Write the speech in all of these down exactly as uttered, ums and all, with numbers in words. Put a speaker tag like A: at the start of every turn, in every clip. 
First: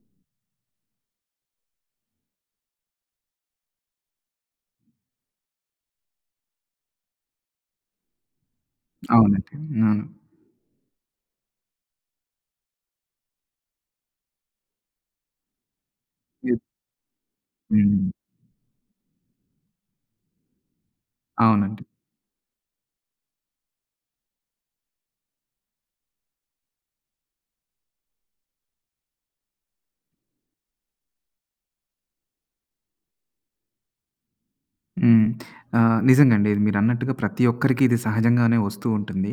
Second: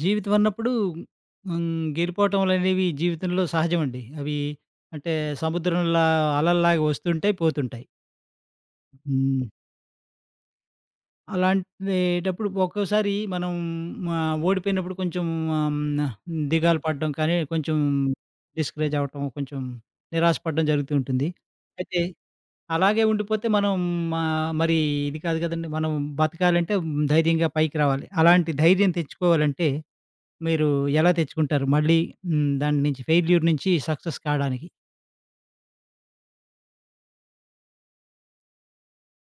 A: జీవితం అన్నప్పుడు హ్మ్, గెలిపోవటంలనేవి జీవితంలో సహజమండి. అవి అంటే సముద్రంలా అలల్లాగా వస్తుంటాయి, పోతుంటాయి. హ్మ్.
B: అవునండి. అవును.
A: అలాంటేటప్పుడు ఒక్కోసారి మనం ఆహ్, ఓడిపోయినప్పుడు కొంచెం ఆహ్, హ్మ్, దిగాలు పడడం కానీ, కొంచెం
B: హ్మ్.
A: డిస్కరేజ్ అవ్వటం, కొంచెం నిరాశ పడడం జరుగుతూ ఉంటుంది.
B: అవును.
A: అయితే అలాగే ఉండిపోతే మనం ఆహ్, మరి ఇది కాదు కదండీ! మనం బతకాలంటే ధైర్యంగా పైకి రావాలి. అలాంటి ధైర్యం తెచ్చుకోవాలంటే మీరు ఎలా తెచ్చుకుంటారు? మళ్ళీ హ్మ్. దాని నుంచి ఫెయిల్యూర్ నుంచి సక్సెస్ కాడానికి.
B: హ్మ్. ఆహ్, నిజంగండి. ఇది మీరన్నట్టుగా ప్రతి ఒక్కరికి ఇది సహజంగానే వస్తూ ఉంటుంది.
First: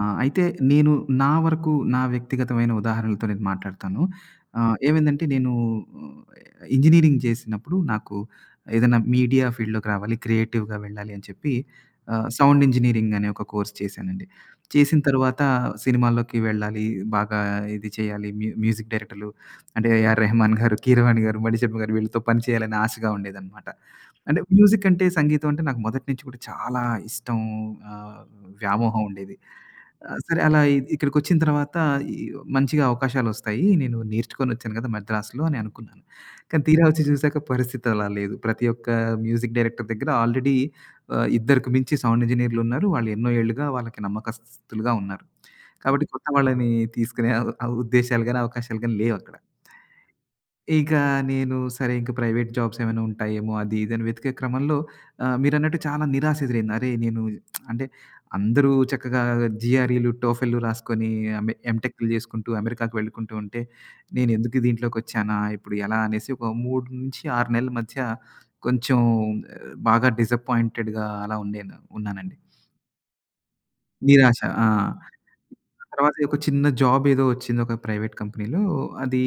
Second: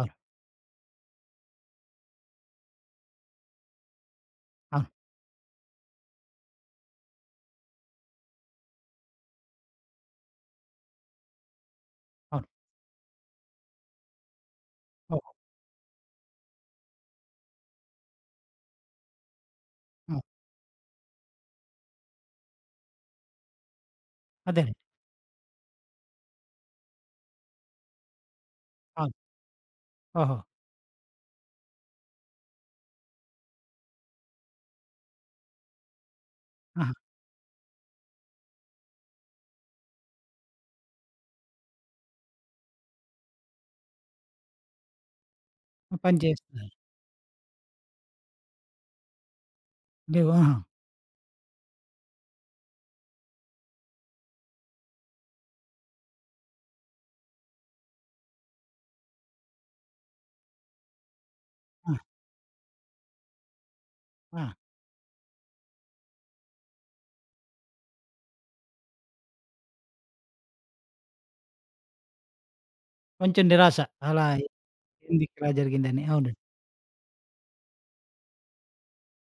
A: అవును.
B: అయితే నేను నా వరకు నా వ్యక్తిగతమైన ఉదాహరణలతో నేను మాట్లాడతాను. ఆహ్,
A: అవును.
B: ఏమైందంటే నేను ఇంజినీరింగ్ చేసినప్పుడు నాకు ఏదైనా మీడియా ఫీల్డ్‌లోకి రావాలి, క్రియేటివ్‌గా వెళ్ళాలి అని చెప్పి ఆహ్,
A: అవును.
B: సౌండ్ ఇంజినీరింగ్ అనే ఒక కోర్స్ చేశానండి. చేసిన
A: ఓహో!
B: తర్వాత సినిమాల్లోకి వెళ్ళాలి, బాగా ఇది చేయాలి, మ్యూ మ్యూజిక్ డైరెక్టర్లు అంటే ఏఆర్
A: హ్మ్.
B: రెహమాన్ గారు, కీరవాణి గారు, మణిశర్మ గారు వీళ్ళతో పని చేయాలని ఆశగా ఉండేదనమాట. అంటే
A: అదేనండి.
B: మ్యూజిక్ అంటే, సంగీతం అంటే నాకు మొదటి నుంచి కూడా చాలా ఇష్టం. ఆహ్, వ్యామోహం
A: అవును.
B: ఉండేది. ఆహ్,
A: ఓహో!
B: సరే అలా ఇ ఇక్కడికొచ్చిన తర్వాత ఈ మంచిగా అవకాశాలొస్తాయి. నేను నేర్చుకొనొచ్చాను కదా! మద్రాసులో అని అనుకున్నాను. కానీ తీరా
A: ఆహా!
B: వచ్చి చూసాక పరిస్థితి అలా లేదు. ప్రతి ఒక్క మ్యూజిక్ డైరెక్టర్ దగ్గర ఆల్రెడీ ఆహ్, ఇద్దరికి మించి సౌండ్ ఇంజినీర్లున్నారు. వాళ్ళు ఎన్నో ఏళ్లుగా వాళ్ళకి నమ్మకస్తులుగా ఉన్నారు. కాబట్టి
A: పని
B: కొత్త వాళ్ళని
A: చేస్తున్నారు.
B: తీసుకునే అ ఉద్దేశాలు గాని, అవకాశాలు గాని లేవక్కడ.
A: లేవు. ఆహా!
B: ఇక నేను సరే ఇంక ప్రైవేట్ జాబ్స్ ఏమైనా ఉంటాయేమో అది ఇది అని వెతికే క్రమంలో ఆహ్, మీరన్నట్టు చాలా నిరాశ ఎదురైంది. అరే! నేను అంటే అందరూ చక్కగా జీఆర్ఈలు, టోఫెల్‌లు రాసుకొని ఎం
A: ఆ!
B: ఎంటెక్‌లు చేసుకుంటూ అమెరికాకి వెళ్ళుకుంటూ ఉంటే,
A: ఆ!
B: నేనెందుకు దీంట్లోకొచ్చానా? ఇప్పుడు ఎలా అనేసి ఒక మూడు నుంచి ఆరు నెలల మధ్య కొంచెం బాగా డిసప్పాయింటెడ్‌గా అలా ఉండేను ఉన్నానండి.
A: కొంచెం నిరాశ. అలా
B: నిరాశ. ఆ!
A: ఎందుకిలా జరిగిందని.
B: తర్వాత ఒక
A: అవునండి.
B: చిన్న జాబ్ ఏదో వచ్చింది ఒక ప్రైవేట్ కంపెనీలో. అది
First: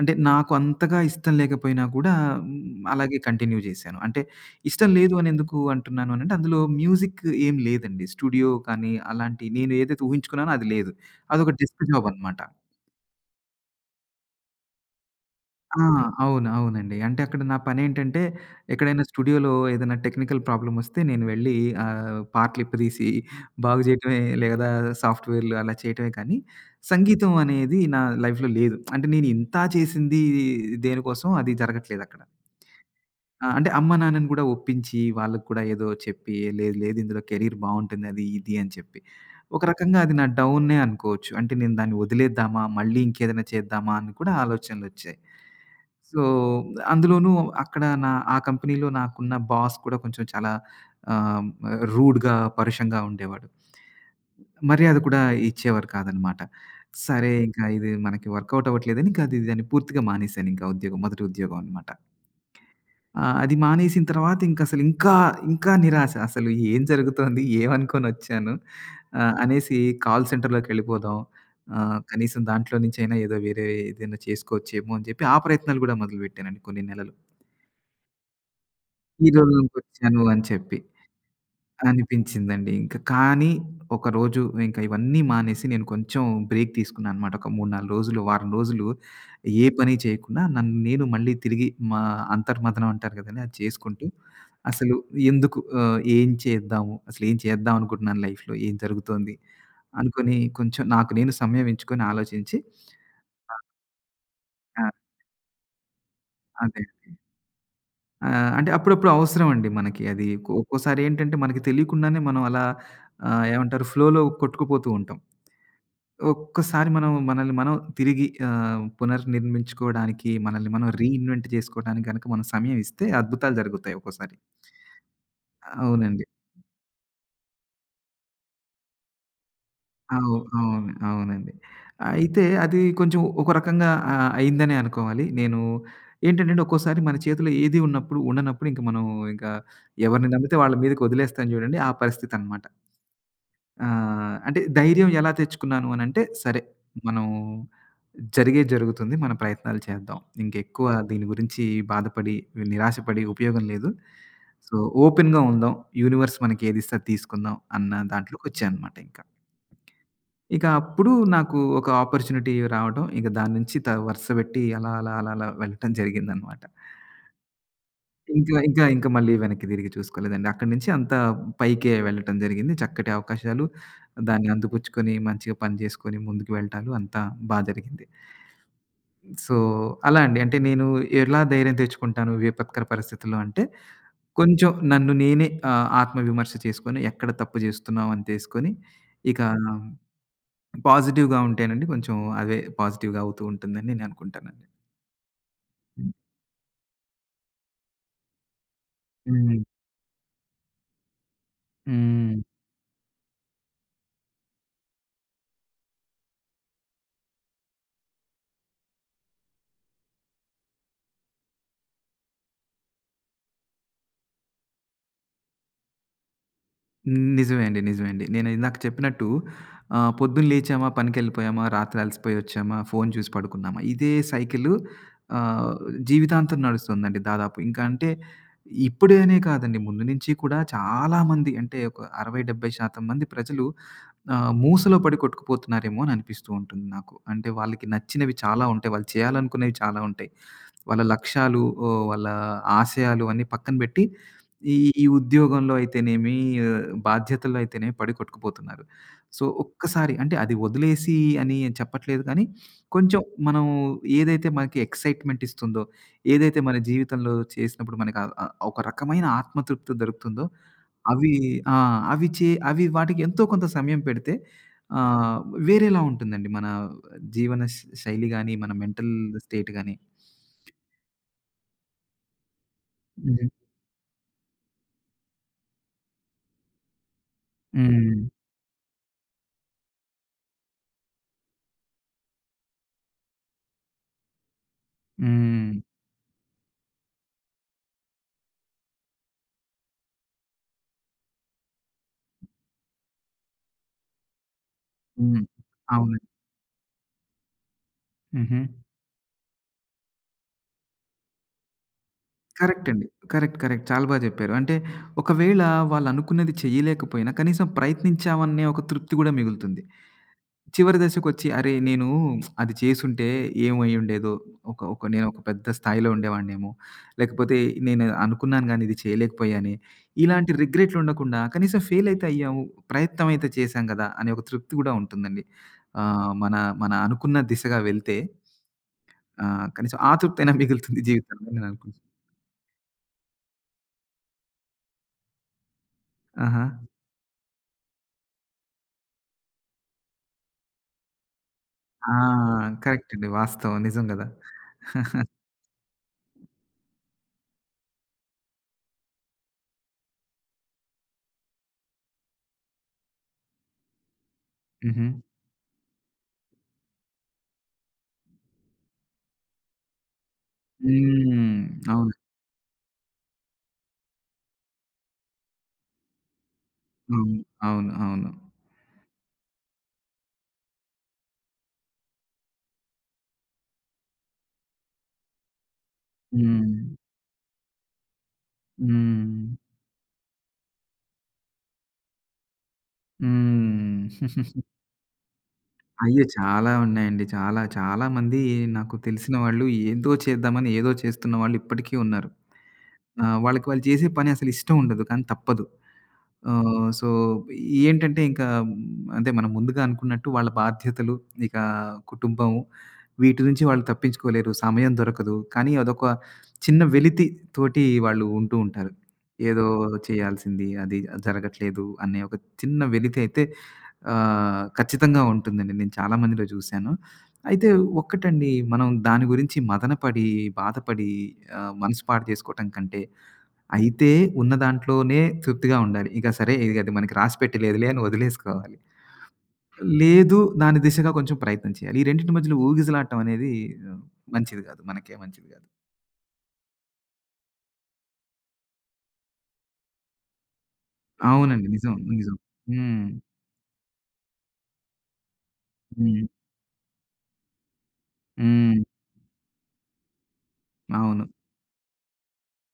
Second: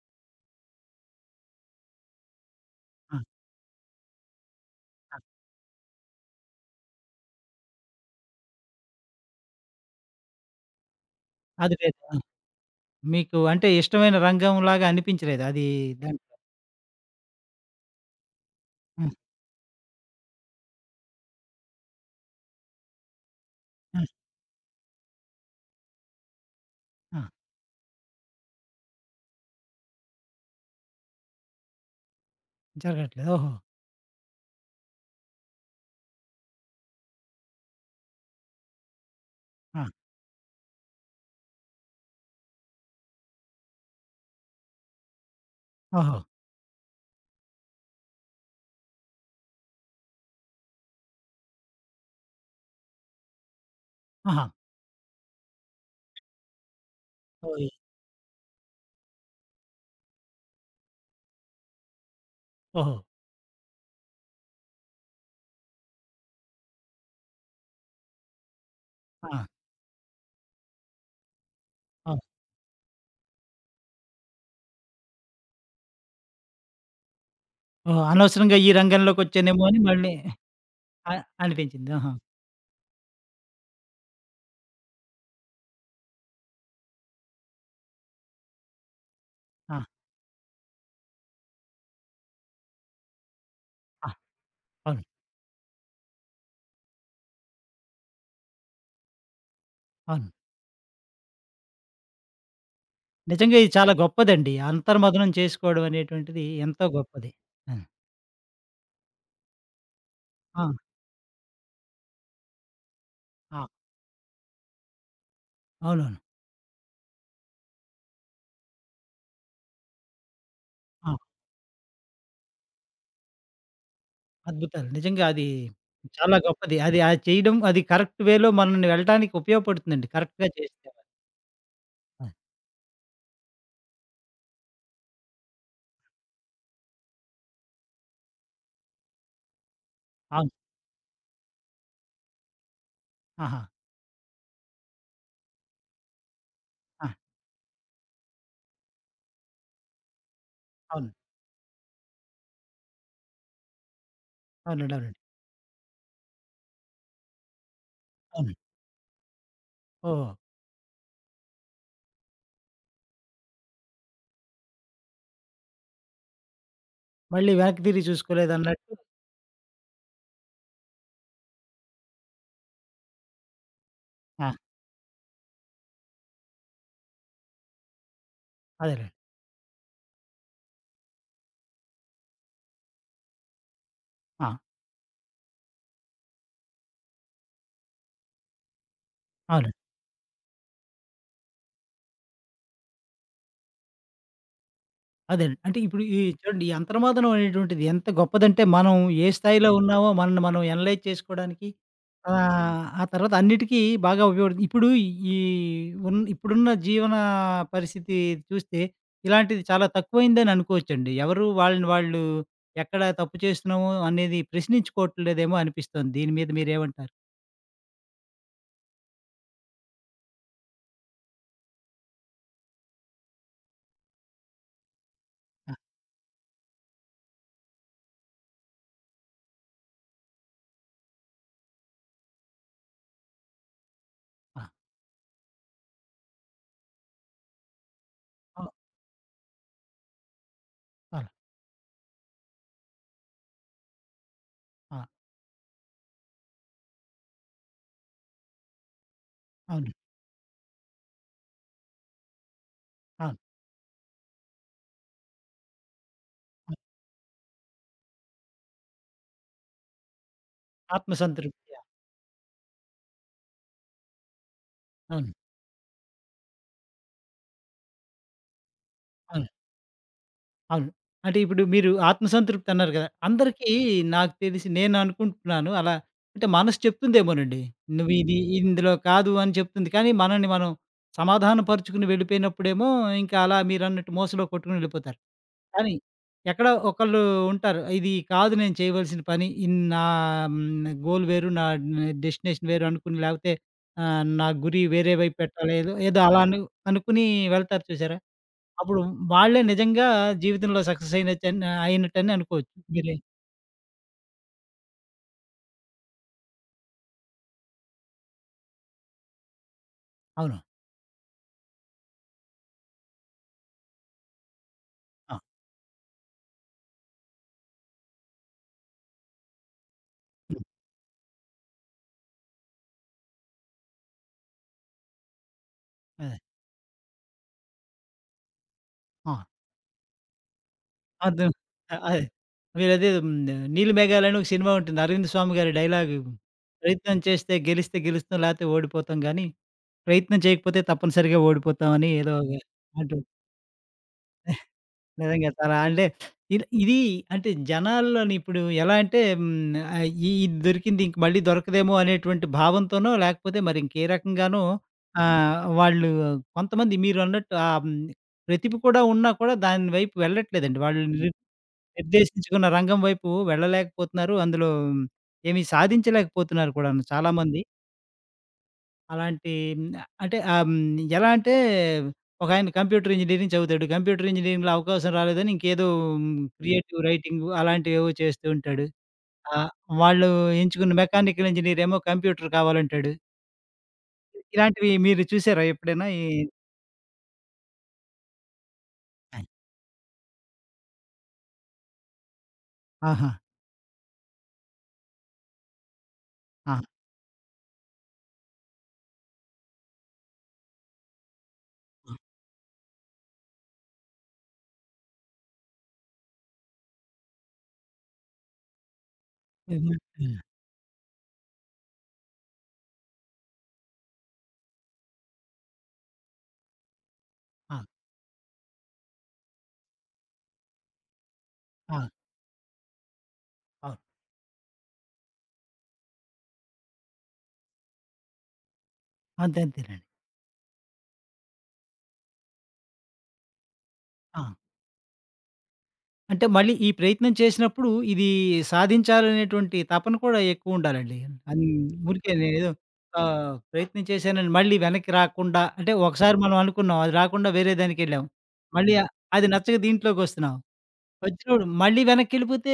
B: అంటే నాకు అంతగా ఇష్టం లేకపోయినా కూడా హ్మ్,
A: ఆ!
B: అలాగే కంటిన్యూ చేశాను. అంటే ఇష్టం లేదు
A: ఆ!
B: అని ఎందుకు అంటున్నాను అనంటే అందులో మ్యూజిక్ ఏం లేదండి. స్టూడియో కానీ అలాంటి నేను ఏదైతే ఊహించుకున్నానో అది లేదు. అదొక
A: అది
B: డెస్క్
A: లేదు.
B: జాబ్
A: ఆ!
B: అనమాట.
A: మీకు అంటే ఇష్టమైన రంగంలాగా అనిపించలేదు. అది
B: ఆ!
A: దాంట్లో
B: అవును. అవునండి. అంటే అక్కడ నా పనేంటంటే, ఎక్కడైనా
A: ఆ!
B: స్టూడియోలో ఏదైనా టెక్నికల్ ప్రాబ్లమ్ వస్తే నేను వెళ్ళి ఆహ్, పార్ట్లిప్పదీసి బాగు
A: ఆ!
B: చేయటమే లేదా సాఫ్ట్‌వేర్‌లు అలా చేయటమే కానీ,
A: ఆ!
B: సంగీతం అనేది నా లైఫ్‌లో లేదు. అంటే నేను ఇంత చేసింది దేనికోసం అది జరగట్లేదక్కడ.
A: జరగట్లేదు.
B: ఆ!
A: ఓహో!
B: అంటే అమ్మ, నాన్నని కూడా ఒప్పించి వాళ్ళకి కూడా ఏదో చెప్పి, లేదు లేదు ఇందులో కెరీర్ బావుంటుంది అది, ఇది అని చెప్పి. ఒక
A: ఆ!
B: రకంగా అది నా డౌనే అనుకోవచ్చు. అంటే నేను దాన్ని వదిలేద్దామా? మళ్ళీ ఇంకేదైనా చేద్దామా? అని కూడా ఆలోచనలొచ్చాయి.
A: ఓహో!
B: సో, అందులోనూ అక్కడ నా ఆ కంపెనీలో నాకున్న బాస్ కూడా కొంచెం చాలా ఆహ్, రూడ్‌గా, పరుషంగా ఉండేవాడు.
A: ఆహా!
B: మర్యాద కూడా ఇచ్చేవారు కాదనమాట. సరే ఇంక
A: ఓహ్!
B: ఇది మనకి వర్కౌట్ అవ్వట్లేదని ఇంక అది దాన్ని పూర్తిగా మానేశానింకా ఉద్యోగం. మొదటి ఉద్యోగం అనమాట.
A: ఓహో!
B: ఆహ్, అది మానేసిన తర్వాత ఇంకసలు ఇంకా, ఇంకా నిరాశ. అసలు ఏం జరుగుతోంది? ఏమనుకోనొచ్చాను? ఆహ్,
A: ఆ!
B: అనేసి కాల్ సెంటర్‌లోకెళ్ళిపోదాం. ఆహ్,
A: ఆ!
B: కనీసం దాంట్లో నుంచైనా ఏదో వేరే ఏదైనా చేసుకోవచ్చేమో అని చెప్పి ఆ ప్రయత్నాలు కూడా మొదలుపెట్టానండి కొన్ని నెలలు.
A: ఓహ్! అనవసరంగా ఈ రంగంలోకొచ్చానేమో అని మళ్ళీ
B: హీరోలోకొచ్చాను అని చెప్పి
A: అ అనిపించింది. ఆహా!
B: అనిపించిందండి. ఇంక కానీ, ఒకరోజు ఇంక ఇవన్నీ మానేసి నేను కొంచెం బ్రేక్ తీసుకున్నాననమాట. ఒక మూడు, నాలుగు రోజులు, వారం రోజులు ఏ
A: ఆ!
B: పని చేయకుండా నన్ను నేను మళ్ళీ తిరిగి మా అంతర్మథనం అంటారు కదండీ! అది చేసుకుంటూ
A: ఆ!
B: అసలు
A: అవును.
B: ఎందుకు ఆహ్, ఏం చేద్దాము? అసలేం చేద్దాం అనుకుంటున్నాను లైఫ్‌లో? ఏం జరుగుతోంది?
A: అవును.
B: అనుకోని కొంచెం నాకు నేను సమయం ఎంచుకొని ఆలోచించి ఆ!
A: నిజంగా ఇది చాలా అది. గొప్పదండి.
B: ఆ!
A: అంతర్మథనం చేసుకోవడం అనేటువంటిది
B: అదే.
A: ఎంతో గొప్పది. ఆ!
B: ఆ! అంటే అప్పుడప్పుడు అవసరమండి మనకి అది. ఒక్కో
A: ఆ!
B: ఒక్కోసారి ఏంటంటే మనకి తెలియకుండానే మనం అలా ఆహ్,
A: ఆ!
B: ఏమంటారు ఫ్లోలో కొట్టుకుపోతూ ఉంటాం.
A: అవునవును.
B: ఒక్కసారి మనం మనల్ని మనం తిరిగి ఆహ్, పునర్నిర్మించుకోవడానికి, మనల్ని మనం
A: ఆ!
B: రీఇన్వెంట్ చేసుకోవడానికి గనక మనం సమయం ఇస్తే అద్భుతాలు జరుగుతాయి ఒక్కోసారి.
A: అద్భుతాలు. నిజంగా అది
B: అవునండి.
A: చాలా గొప్పది. అది అది చేయడం అది కరెక్ట్ వేలో మనల్ని వెళ్ళటానికి ఉపయోగపడుతుందండి.
B: అవు
A: కరెక్ట్‌గా చేస్తే.
B: అవును. అవునండి.
A: ఆ!
B: అయితే అది కొంచెం ఒక రకంగా ఆహ్, అయిందనే అనుకోవాలి. నేను ఏంటంటే ఒక్కోసారి మన చేతిలో ఏది ఉన్నప్పుడు ఉండనప్పుడు ఇంక మనం ఇంకా ఎవరిని
A: అవును.
B: నమ్మితే వాళ్ళ మీదకి వదిలేస్తాం చూడండి. ఆ పరిస్థితనమాట.
A: ఆహా!
B: ఆ! అంటే ధైర్యం ఎలా తెచ్చుకున్నాను అనంటే, సరే
A: ఆ!
B: మనం జరిగేది జరుగుతుంది. మన ప్రయత్నాలు చేద్దాం. ఇంకెక్కువ
A: అవును.
B: దీని గురించి బాధపడి, నిరాశపడి ఉపయోగం లేదు. సో,
A: అవునండి. అవునండి.
B: ఓపెన్‌గా ఉందాం. యూనివర్స్ మనకి ఏదిస్తే అది తీసుకుందాం అన్న
A: అవును.
B: దాంట్లోకొచ్చాననమాట ఇంకా.
A: ఓహో!
B: ఇక అప్పుడు నాకు ఒక ఆపర్చునిటీ రావడం, ఇక దాని నుంచి త వరుసబెట్టి అలా, అలా, అలా, అలా వెళ్ళటం జరిగిందనమాట.
A: మళ్ళీ వెనక్కి తిరిగి
B: ఇంకా, ఇంకా,
A: చూసుకోలేదన్నట్టు.
B: ఇంకా మళ్ళీ వెనక్కి తిరిగి చూసుకోలేదండి. అక్కడి నుంచి అంతా పైకే వెళ్ళటం జరిగింది. చక్కటి అవకాశాలు దాన్ని
A: ఆ!
B: అందిపుచ్చుకొని, మంచిగా పని చేసుకొని ముందుకు వెళ్ళటాలు అంతా బా జరిగింది.
A: అదేలెండి.
B: సో, అలా అండి. అంటే నేను ఎలా ధైర్యం తెచ్చుకుంటాను విపత్కర పరిస్థితుల్లో అంటే,
A: ఆ!
B: కొంచెం నన్ను నేనే ఆహ్, ఆత్మవిమర్శ చేసుకొని, ఎక్కడ తప్పు చేస్తున్నావు అని తెలుసుకొని, ఇక
A: అవును.
B: పాజిటివ్‌గా ఉంటేనండి కొంచెం అదే పాజిటివ్‌గా అవుతూ ఉంటుందని నేను అనుకుంటానండి.
A: అదేనండి. అంటే ఇప్పుడు
B: హ్మ్.
A: ఈ చూడండి ఈ అంతర్మాదనం అనేటువంటిది ఎంత గొప్పదంటే మనం ఏ స్థాయిలో హ్మ్. ఉన్నామో మనల్ని మనం అనలైజ్ చేసుకోవడానికి హ్మ్.
B: హ్మ్.
A: ఆహ్, ఆ తర్వాత అన్నిటికీ బాగా ఉపయోగపడుతుంది. ఇప్పుడు ఈ ఉన్ ఇప్పుడున్న జీవన పరిస్థితి చూస్తే ఇలాంటిది చాలా తక్కువైందని అనుకోవచ్చండి. ఎవరు వాళ్ళని వాళ్ళు ఎక్కడ తప్పు చేస్తున్నామో అనేది ప్రశ్నించుకోవట్లేదేమో అనిపిస్తుంది. దీని మీద మీరేమంటారు?
B: హ్మ్. నిజమే అండి. నిజమే అండి. నేను ఇందాక చెప్పినట్టు ఆహ్, పొద్దున్న లేచామా, పనికెళ్ళిపోయామా, రాత్రి అలసిపోయొచ్చామా, ఫోను చూసి పడుకున్నామా, ఇదే సైకిలు ఆహ్,
A: ఆ!
B: జీవితాంతం నడుస్తుందండి దాదాపు. ఇంకా అంటే ఇప్పుడే అనే కాదండి, ముందు నుంచి కూడా చాలామంది అంటే ఒక అరవై, డెబ్బై శాతం మంది ప్రజలు ఆహ్,
A: ఆ!
B: మూసలో పడి కొట్టుకుపోతున్నారేమో అని అనిపిస్తూ ఉంటుంది నాకు. అంటే వాళ్ళకి నచ్చినవి చాలా
A: అవ్
B: ఉంటాయి. వాళ్ళు చేయాలనుకునేవి చాలా ఉంటాయి. వాళ్ళ
A: అవును.
B: లక్ష్యాలు, ఓహ్, వాళ్ళ ఆశయాలు అన్నీ పక్కన బెట్టి, ఈ
A: ఆ!
B: ఈ ఉద్యోగంలో అయితేనేమి, ఆ, బాధ్యతల్లో అయితేనేమి పడి కొట్టుకుపోతున్నారు. సో,
A: అవును.
B: ఒక్కసారి అంటే అది వదిలేసి అని నేను చెప్పట్లేదు కానీ, కొంచెం
A: అవును.
B: మనం ఏదైతే మనకి ఎక్సైట్‌మెంట్ ఇస్తుందో, ఏదైతే మన జీవితంలో చేసినప్పుడు మనకు ఆహ్, ఆహ్, ఒక రకమైన ఆత్మతృప్తి దొరుకుతుందో,
A: ఆత్మ
B: అవి
A: సంతృప్తి.
B: ఆ! అవి చే అవి వాటికి ఎంతో కొంత సమయం పెడితే
A: అవును.
B: ఆహ్, వేరేలా ఉంటుందండి. మన జీవన శ్ శైలి గాని, మన మెంటల్
A: అవును.
B: స్టేట్ గాని.
A: అవును. అంటే ఇప్పుడు మీరు ఆత్మసంతృప్తి అన్నారు కదా! అందరికీ నాకు తెలిసి నేను అనుకుంటున్నాను అలా అంటే మనసు చెప్తుందేమోనండి. నువ్వు
B: హ్మ్.
A: ఇది ఇందులో కాదు అని చెప్తుంది. కానీ మనల్ని మనం సమాధాన పరుచుకుని వెళ్ళిపోయినప్పుడేమో ఇంకా అలా మీరన్నట్టు మోసలో కొట్టుకొని వెళ్ళిపోతారు.
B: హ్మ్.
A: కానీ ఎక్కడో ఒకళ్ళు ఉంటారు. ఇది కాదు నేను చేయవలసిన పని. ఇన్ నా హ్మ్. గోల్ వేరు. నా డెస్టినేషన్ వేరు అనుకుని లేకపోతే ఆహ్, నా గురి వేరే వైపు
B: హ్మ్.
A: పెట్టాలి. ఏదో
B: అవును.
A: ఏదో అలా అను అనుకుని వెళ్తారు చూసారా?
B: హుహు.
A: అప్పుడు వాళ్ళే నిజంగా జీవితంలో సక్సెస్ అయినట్టని అయినట్టని అనుకోవచ్చు.
B: కరెక్ట్ అండి.
A: మీరే
B: కరెక్ట్. కరెక్ట్. చాలా బా జెప్పారు. అంటే ఒకవేళ వాళ్ళనుకున్నది చేయలేకపోయినా కనీసం ప్రయత్నించామనే ఒక తృప్తి గూడా మిగులుతుంది.
A: అవును.
B: చివరి దశకొచ్చి అరే! నేను అది చేసుంటే ఏమయ్యుండేదో! ఒక ఒక నేను
A: ఆ!
B: ఒక పెద్ద స్థాయిలో ఉండేవాడినేమో! లేకపోతే నేను అనుకున్నాను గానీ ఇది చేయలేకపోయానే! ఇలాంటి
A: హ్మ్.
B: రిగ్రెట్లుండకుండా కనీసం ఫెయిల్ అయితే అయ్యాము. ప్రయత్నం అయితే చేశాం గదా! అనే ఒక తృప్తి గూడా ఉంటుందండి. ఆహ్,
A: అదే.
B: మన మన అనుకున్న దిశగా వెళ్తే
A: ఆ!
B: ఆ! కనీసం ఆ తృప్తయినా మిగులుతుంది జీవితంలో
A: అర్థం
B: అని నేననుకుంటున్నా.
A: అ- అదే. మీరు అదే. మీరదే హ్మ్. 'నీలి మేఘాలు' అని ఒక సినిమా ఉంటుంది. అరవింద్ స్వామి గారి డైలాగు.
B: ఆహా!
A: ప్రయత్నం చేస్తే గెలిస్తే గెలుస్తాం లేకపోతే ఓడిపోతాం గానీ, ప్రయత్నం చేయకపోతే తప్పనిసరిగా ఓడిపోతాం అని
B: ఆ!
A: ఏదో
B: కరెక్ట్
A: అంటూ
B: అండి. వాస్తవం. నిజం గదా!
A: నిజంగా చాలా అంటే ఇది ఇది అంటే జనాల్లోని ఇప్పుడు ఎలా అంటే హ్మ్, ఆహ్, ఈ ఇది దొరికింది ఇంక మళ్ళీ దొరకదేమో అనేటువంటి భావంతోనో, లేకపోతే మరి ఇంకే రకంగానో
B: హుహు.
A: ఆహ్, వాళ్ళు కొంతమంది మీరన్నట్టు ఆహ్, హ్మ్, ప్రతిభ కూడా ఉన్నా కూడా దాని వైపు వెళ్ళట్లేదండి. వాళ్ళు నిర్
B: హ్మ్. అవును.
A: నిర్దేశించుకున్న రంగం వైపు వెళ్ళలేకపోతున్నారు. అందులో ఏమీ సాధించలేకపోతున్నారు కూడాను
B: అవును.
A: చాలామంది.
B: అవును. అవును.
A: అలాంటి హ్మ్. అంటే ఆహ్, హ్మ్. ఎలా అంటే ఒకాయన కంప్యూటర్ ఇంజినీరింగ్ చదువుతాడు. కంప్యూటర్ ఇంజినీరింగ్‌లో అవకాశం రాలేదని ఇంకేదో హ్మ్.
B: హ్మ్.
A: క్రియేటివ్ రైటింగ్ అలాంటివేవో చేస్తూ ఉంటాడు.
B: హ్మ్.
A: ఆహ్, వాళ్ళు ఎంచుకున్న మెకానికల్ ఇంజినీర్ ఏమో కంప్యూటర్ కావాలంటాడు.
B: హ్మ్.
A: ఇలాంటివి మీరు చూసారా ఎప్పుడైనా? ఈ
B: అయ్యో! చాలా ఉన్నాయండి. చాలా, చాలా మంది నాకు తెలిసిన
A: అయ్
B: వాళ్ళు ఏందో చేద్దామని ఏదో చేస్తున్న వాళ్ళు ఇప్పటికీ ఉన్నారు.
A: ఆహా!
B: ఆహ్, వాళ్ళకి వాళ్ళు చేసే పని అసలు ఇష్టం ఉండదు. కానీ తప్పదు.
A: ఆ!
B: ఆహ్, సో, ఏంటంటే ఇంకా అంటే మనం ముందుగా అనుకున్నట్టు వాళ్ళ బాధ్యతలు, ఇక
A: ఆ!
B: కుటుంబం వీటి నుంచి వాళ్ళు తప్పించుకోలేరు. సమయం దొరకదు. కానీ అదొక చిన్న వెలితి తోటి వాళ్ళు ఉంటూ ఉంటారు. ఏదో
A: హ్మ్.
B: చేయాల్సింది అది జరగట్లేదు అనే ఒక చిన్న వెలితి అయితే ఆహ్, ఖచ్చితంగా ఉంటుందండి. నేను చాలా మందిలో చూశాను. అయితే
A: ఆ!
B: ఒక్కటండి మనం దాని గురించి మదనపడి, బాధపడి ఆహ్,
A: ఆ!
B: మనసు పాడు చేసుకోవటం కంటే
A: అవును.
B: అయితే ఉన్న దాంట్లోనే తృప్తిగా ఉండాలి. ఇక సరే ఇగ అది మనకి రాసి పెట్టలేదులే అని వదిలేసుకోవాలి.
A: అంతే అంతేనండి.
B: లేదు దాని దిశగా కొంచెం ప్రయత్నం చేయాలి. ఈ రెండిటి మధ్యలో ఊగిసలాటం అనేది ఆహ్,
A: ఆ!
B: మంచిది కాదు. మనకే మంచిది కాదు.
A: అంటే మళ్ళీ ఈ ప్రయత్నం చేసినప్పుడు ఇది సాధించాలనేటువంటి తపన కూడా ఎక్కువుండాలండి. అన్
B: అవునండి. నిజం.
A: ఊరికే
B: నిజం.
A: నేనేదో
B: హ్మ్.
A: ఆహ్, ప్రయత్నం చేశానని మళ్ళీ వెనక్కి రాకుండా అంటే
B: హ్మ్.
A: ఒకసారి మనం అనుకున్నాం. అది రాకుండా వేరే దానికెళ్ళాం.
B: హ్మ్.
A: మళ్ళీ ఆహ్, అది నచ్చక దీంట్లోకొస్తున్నాం.
B: అవును.
A: వచ్చినప్పుడు మళ్ళీ వెనక్కెళ్ళిపోతే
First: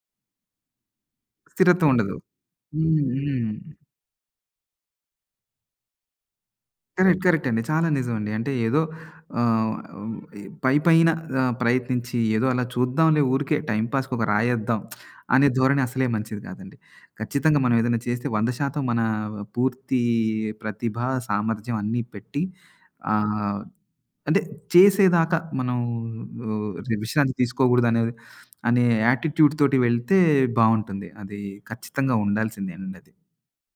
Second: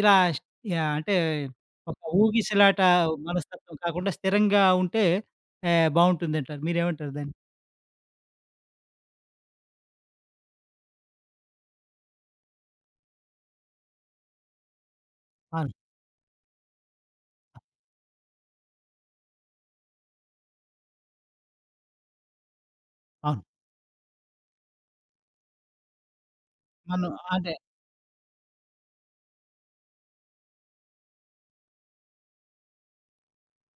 A: ఇలా ష్ యాహ్! అంటే
B: స్థిరత్వం
A: ఒక
B: ఉండదు.
A: ఊగిసలాట
B: హ్మ్. హ్మ్.
A: మనస్తత్వం కాకుండా స్థిరంగా ఉంటే ఆహ్, బావుంటుందంటారు. మీరేమంటారు
B: కరెక్ట్.
A: దాన్ని?
B: కరెక్ట్ అండి. చాలా నిజమండి. అంటే ఏదో ఆహ్, హ్మ్, పైపైన ఆహ్, ప్రయత్నించి ఏదో అలా చూద్దాంలే ఊరికే టైమ్ పాస్‌కి ఒక రాయేద్దాం అనే
A: అవును.
B: ధోరణి అసలే మంచిది కాదండి. ఖచ్చితంగా మనం ఏదైనా చేస్తే వంద శాతం మన పూర్తి ప్రతిభ, సామర్థ్యం అన్నీ పెట్టి
A: అవును.
B: ఆహ్, అంటే చేసేదాకా మనం ఆహ్,
A: మనం
B: విశ్రాంతి
A: అంటే
B: తీసుకోకూడదనేది అనే యాటిట్యూడ్ తోటి వెళ్తే బావుంటుంది. అది ఖచ్చితంగా ఉండాల్సిందేనండి అది.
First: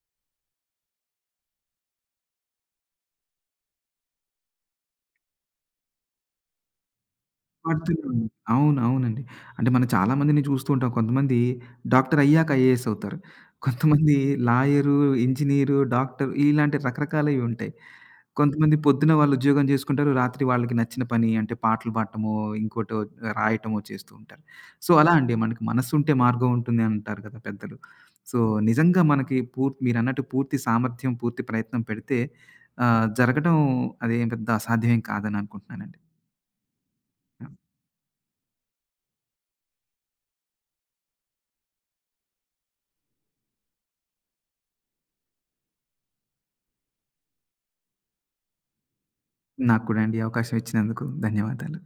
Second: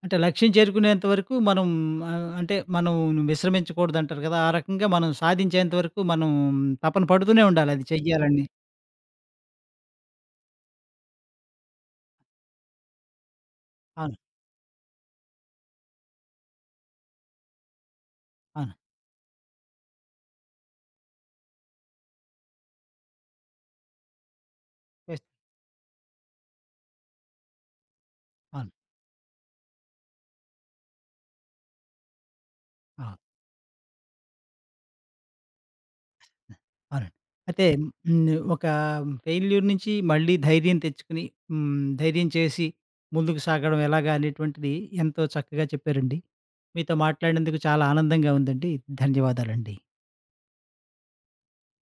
A: అంటే లక్ష్యం చేరుకునేంత వరకు మనం ఆహ్, అంటే మనం విశ్రమించకూడదంటారు కదా! ఆ రకంగా మనం సాధించేంత వరకు మనం తపన పడుతూనే ఉండాలి అది
B: పడుతూనే ఉంది.
A: చెయ్యాలని.
B: అవును. అవునండి. అంటే మనం చాలా మందిని చూస్తూ ఉంటాం. కొంతమంది డాక్టర్ అయ్యాక ఐఏఎస్ అవుతారు. కొంతమంది
A: అవును.
B: లాయరు, ఇంజినీరు, డాక్టర్ ఇలాంటి రకరకాలవి ఉంటాయి.
A: అవును.
B: కొంతమంది పొద్దున వాళ్ళు ఉద్యోగం చేసుకుంటారు. రాత్రి వాళ్ళకి నచ్చిన పని అంటే పాటలు పాడటమో, ఇంకోటో రాయటమో చేస్తూ ఉంటారు. సో, అలా
A: చేస్
B: అండి మనకి మనసుంటే మార్గం ఉంటుంది అంటారు కదా పెద్దలు. సో,
A: అవును.
B: నిజంగా మనకి పూర్తి మీరన్నట్టు పూర్తి సామర్థ్యం, పూర్తి ప్రయత్నం పెడితే ఆహ్,
A: ఆ!
B: జరగడం అదేం పెద్ద అసాధ్యం ఏం కాదని అనుకుంటున్నానండి.
A: హ్మ్. అవునండి. అయితే హ్మ్. ఒక ఫెయిల్యూర్ నుంచి మళ్ళీ ధైర్యం తెచ్చుకొని హ్మ్. ధైర్యం చేసి ముందుకు సాగడం ఎలాగా అనేటువంటిది ఎంతో చక్కగా చెప్పారండి. మీతో మాట్లాడినందుకు చాలా ఆనందంగా ఉందండి. ధన్యవాదాలండి.
B: నాకు కూడా అండి. ఈ అవకాశం ఇచ్చినందుకు ధన్యవాదాలు.